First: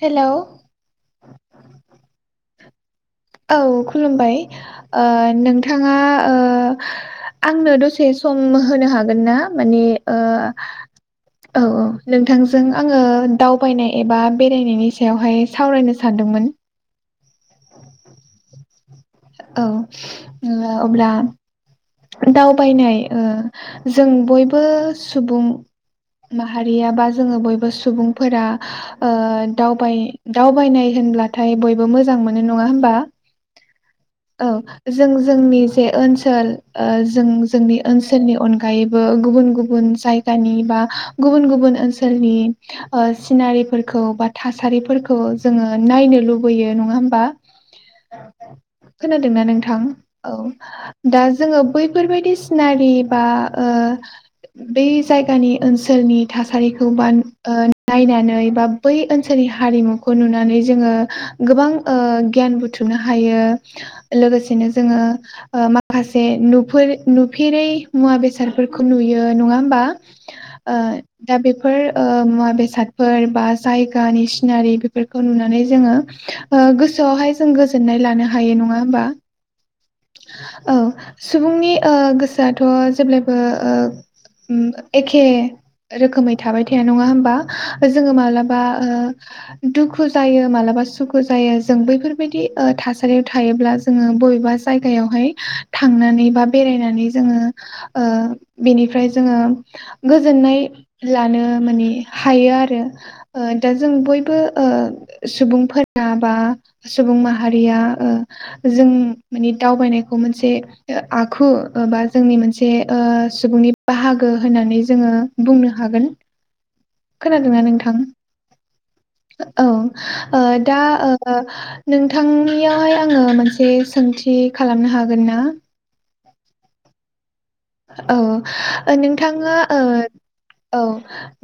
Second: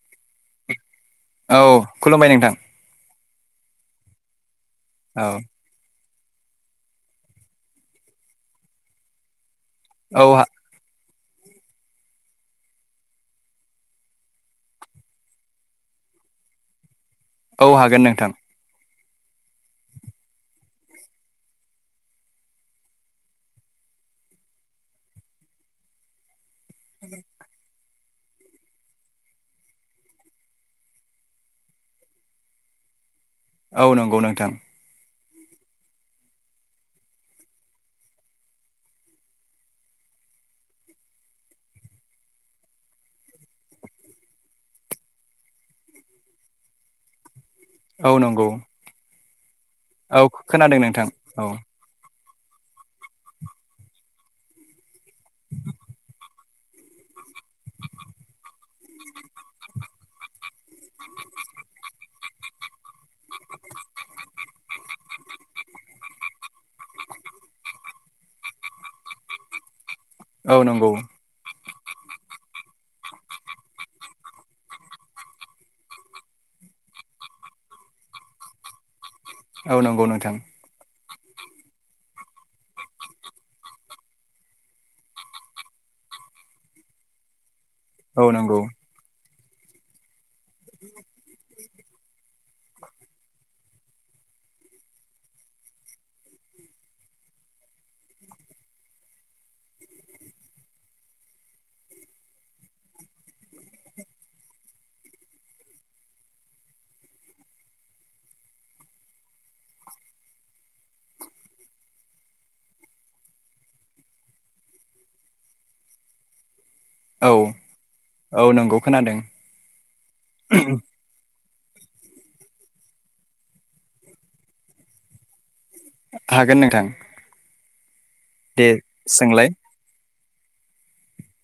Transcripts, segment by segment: हेल' औ खुलुमबाय नोंथां औ खुलुमबाय ओ औ नोंथाङा ओ आंनो दसे सम होनो हागोन ना माने ओ औ हा औ औ नोंथांजों आङो दावबायनाय एबा बेरायनायनि सायावहाय सावरायनो सानदों मोन। औ हागोन नोंथां। औ ओ अब्ला दावबायनाय ओ जों बयबो सुबुं माहारियाबा जोङो बयबो सुबुंफोरा ओ दावबाय दावबायनाय होनब्लाथाय बयबो मोजां मोनो नङा होनबा? बा औ नंगौ नोंथां। जोंनि जे ओनसोल ओ जों जोंनि ओनसोलनि अनगायैबो गुबुन गुबुन जायगानि बा गुबुन गुबुन गुबुन ओनसोलनि सिनारिफोरखौ बा थासारिफोरखौ जोङो नायनो लुबैयो। नङा होमबा? औ नंगौ। खोनादों ना नोंथां औ खोनादों नोंथां दा औ जोङो बैफोरबायदि सिनारि बा ओ बै जायगानि ओनसोलनि थासारिखौ बा ओ नायनानै बा बै ओनसोलनि हारिमुखौ नुनानै जोङो गोबां ओ गियान बुथुमनो हायो लोगोसे सेनो जोङो ओ माखासे से नुफेरै मुवा बेसादफोरखौ नुयो नङा होमबा? औ ओ नंगौ दा बे फोर मुवा बेसादफोर बा जायगानि सिनारि बेफोरखौ नुनानै जोङो गोसोआवहाय जों गोजोननाय लानो हायो नङा होमबा? औ नंगौ नोंथां। औ सुबुंनि गोसोआथ' जेब्लायबो ओ उम एखे रोखोमै थाबाय थाया नङा होनबा? जोङो औ नंगौ मालाबा दुखु जायो मालाबा सुखु जायो। जों बैफोरबायदि थासारियाव थायोब्ला जोङो बबेबा जायगायावहाय थांनानै बा बेरायनानै जोङो बेनिफ्राय जोङो गोजोननाय लानो माने हायो आरो। ओ दा जों बयबो ओ सुबुं फोरा बा सुबुं माहारिया ओ जों माने दावबायनायखौ मोनसे आखु बा जोंनि मोनसे सुबुंनि बाहागो होननानै जोङो बुंनो हागोन। औ खोनादोंना नोंथां? औ नंगौ खोनादों औ ओ दा ओ नोंथांनियावहाय आङो मोनसे सोंथि खालामनो हागोन ना? हागोन नोंथां। दे औ सोंलाय नोंथाङा ओ औ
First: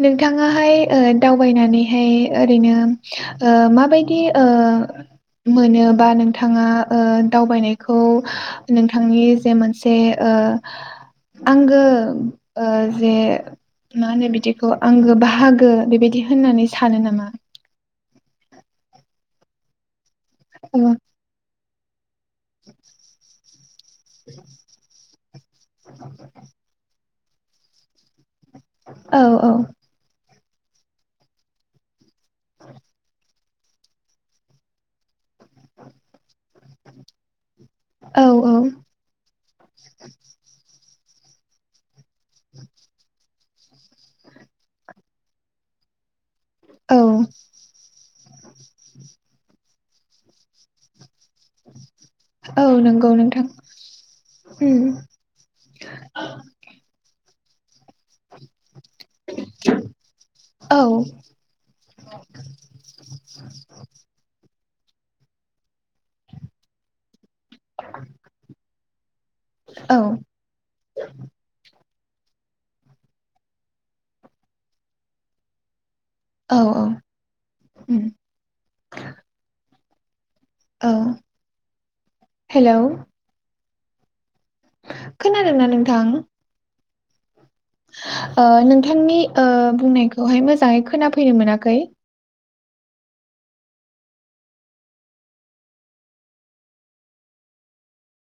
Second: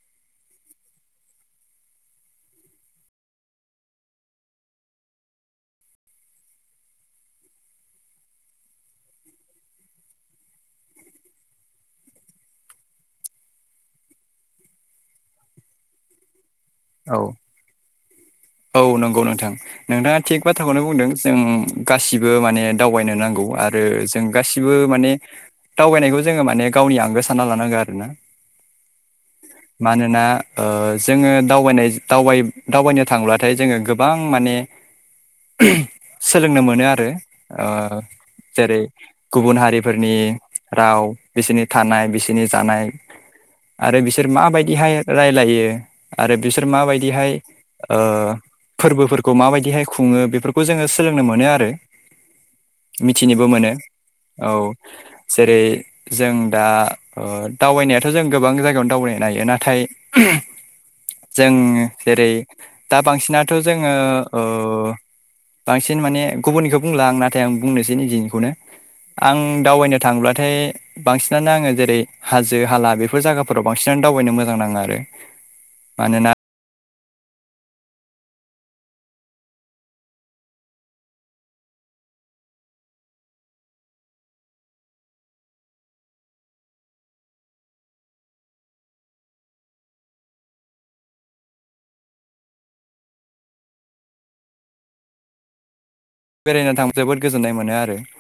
नोंथाङाहाय दावबायनानैहाय ओरैनो ओ मा माबायदि ओ मोनोबा नोंथाङा ओ दावबायनायखौ नोंथांनि जे मोनसे ओ आंगो ओ जे मा होनो बिदिखौ आंगो बाहागो बेबायदि होननानै सानो नामा? औ औ नंगौ नोंथां नोंथाङा थिग औ बाथ्राखौनो बुंदों जों गासिबो बो माने दावबायनो नांगौ आरो जों गासिबो माने दावबायनायखौ जोङो माने गावनि आंगो सानना लानांगौ आरोना। औ मानोना ओ जोङो दावबायनाय दावबाय दावबायनो थांब्लाथाय जोङो गोबां माने सोलोंनो मोनो आरो। ओ औ जेरै औ गुबुन हारिफोरनि राव बिसोरनि थानाय बिसनि जानाय आरो बिसोर माबायदिहाय रायलायो आरो बिसोर औ माबायदिहाय उम फोरबोफोरखौ माबायदिहाय खुङो बेफोरखौ जोङो सोलोंनो मोनो आरो। औ नंगौ नोंथां। मिथिनोबो मोनो औ उम जेरै जों दा। ओ दावबायनायाथ' जों गोबां जायगायावनो दावबायनो हायो नाथाय औ जों जेरै दा बांसिनाथ' जोङो ओ बांसिन माने गुबुननिखौ बुंला आंना नाथाय आं बुंनोसै निजिनिखौनो आं औ दावबायनो थांब्लाथाय बांसिनानो आङो जेरै हाजो हाला बेफोर जायगाफोराव बांसिनानो दावबायनो मोजां नाङा आरो मानोना औ औ उम। औ हेलौ। खोनादों ना नोंथां? ओ नोंथांनि ओ बुंनायखौहाय मोजाङै खोनाफैनो मोनाखै। बेरायनो थांबा जोबोद गोजोननाय मोनो आरो।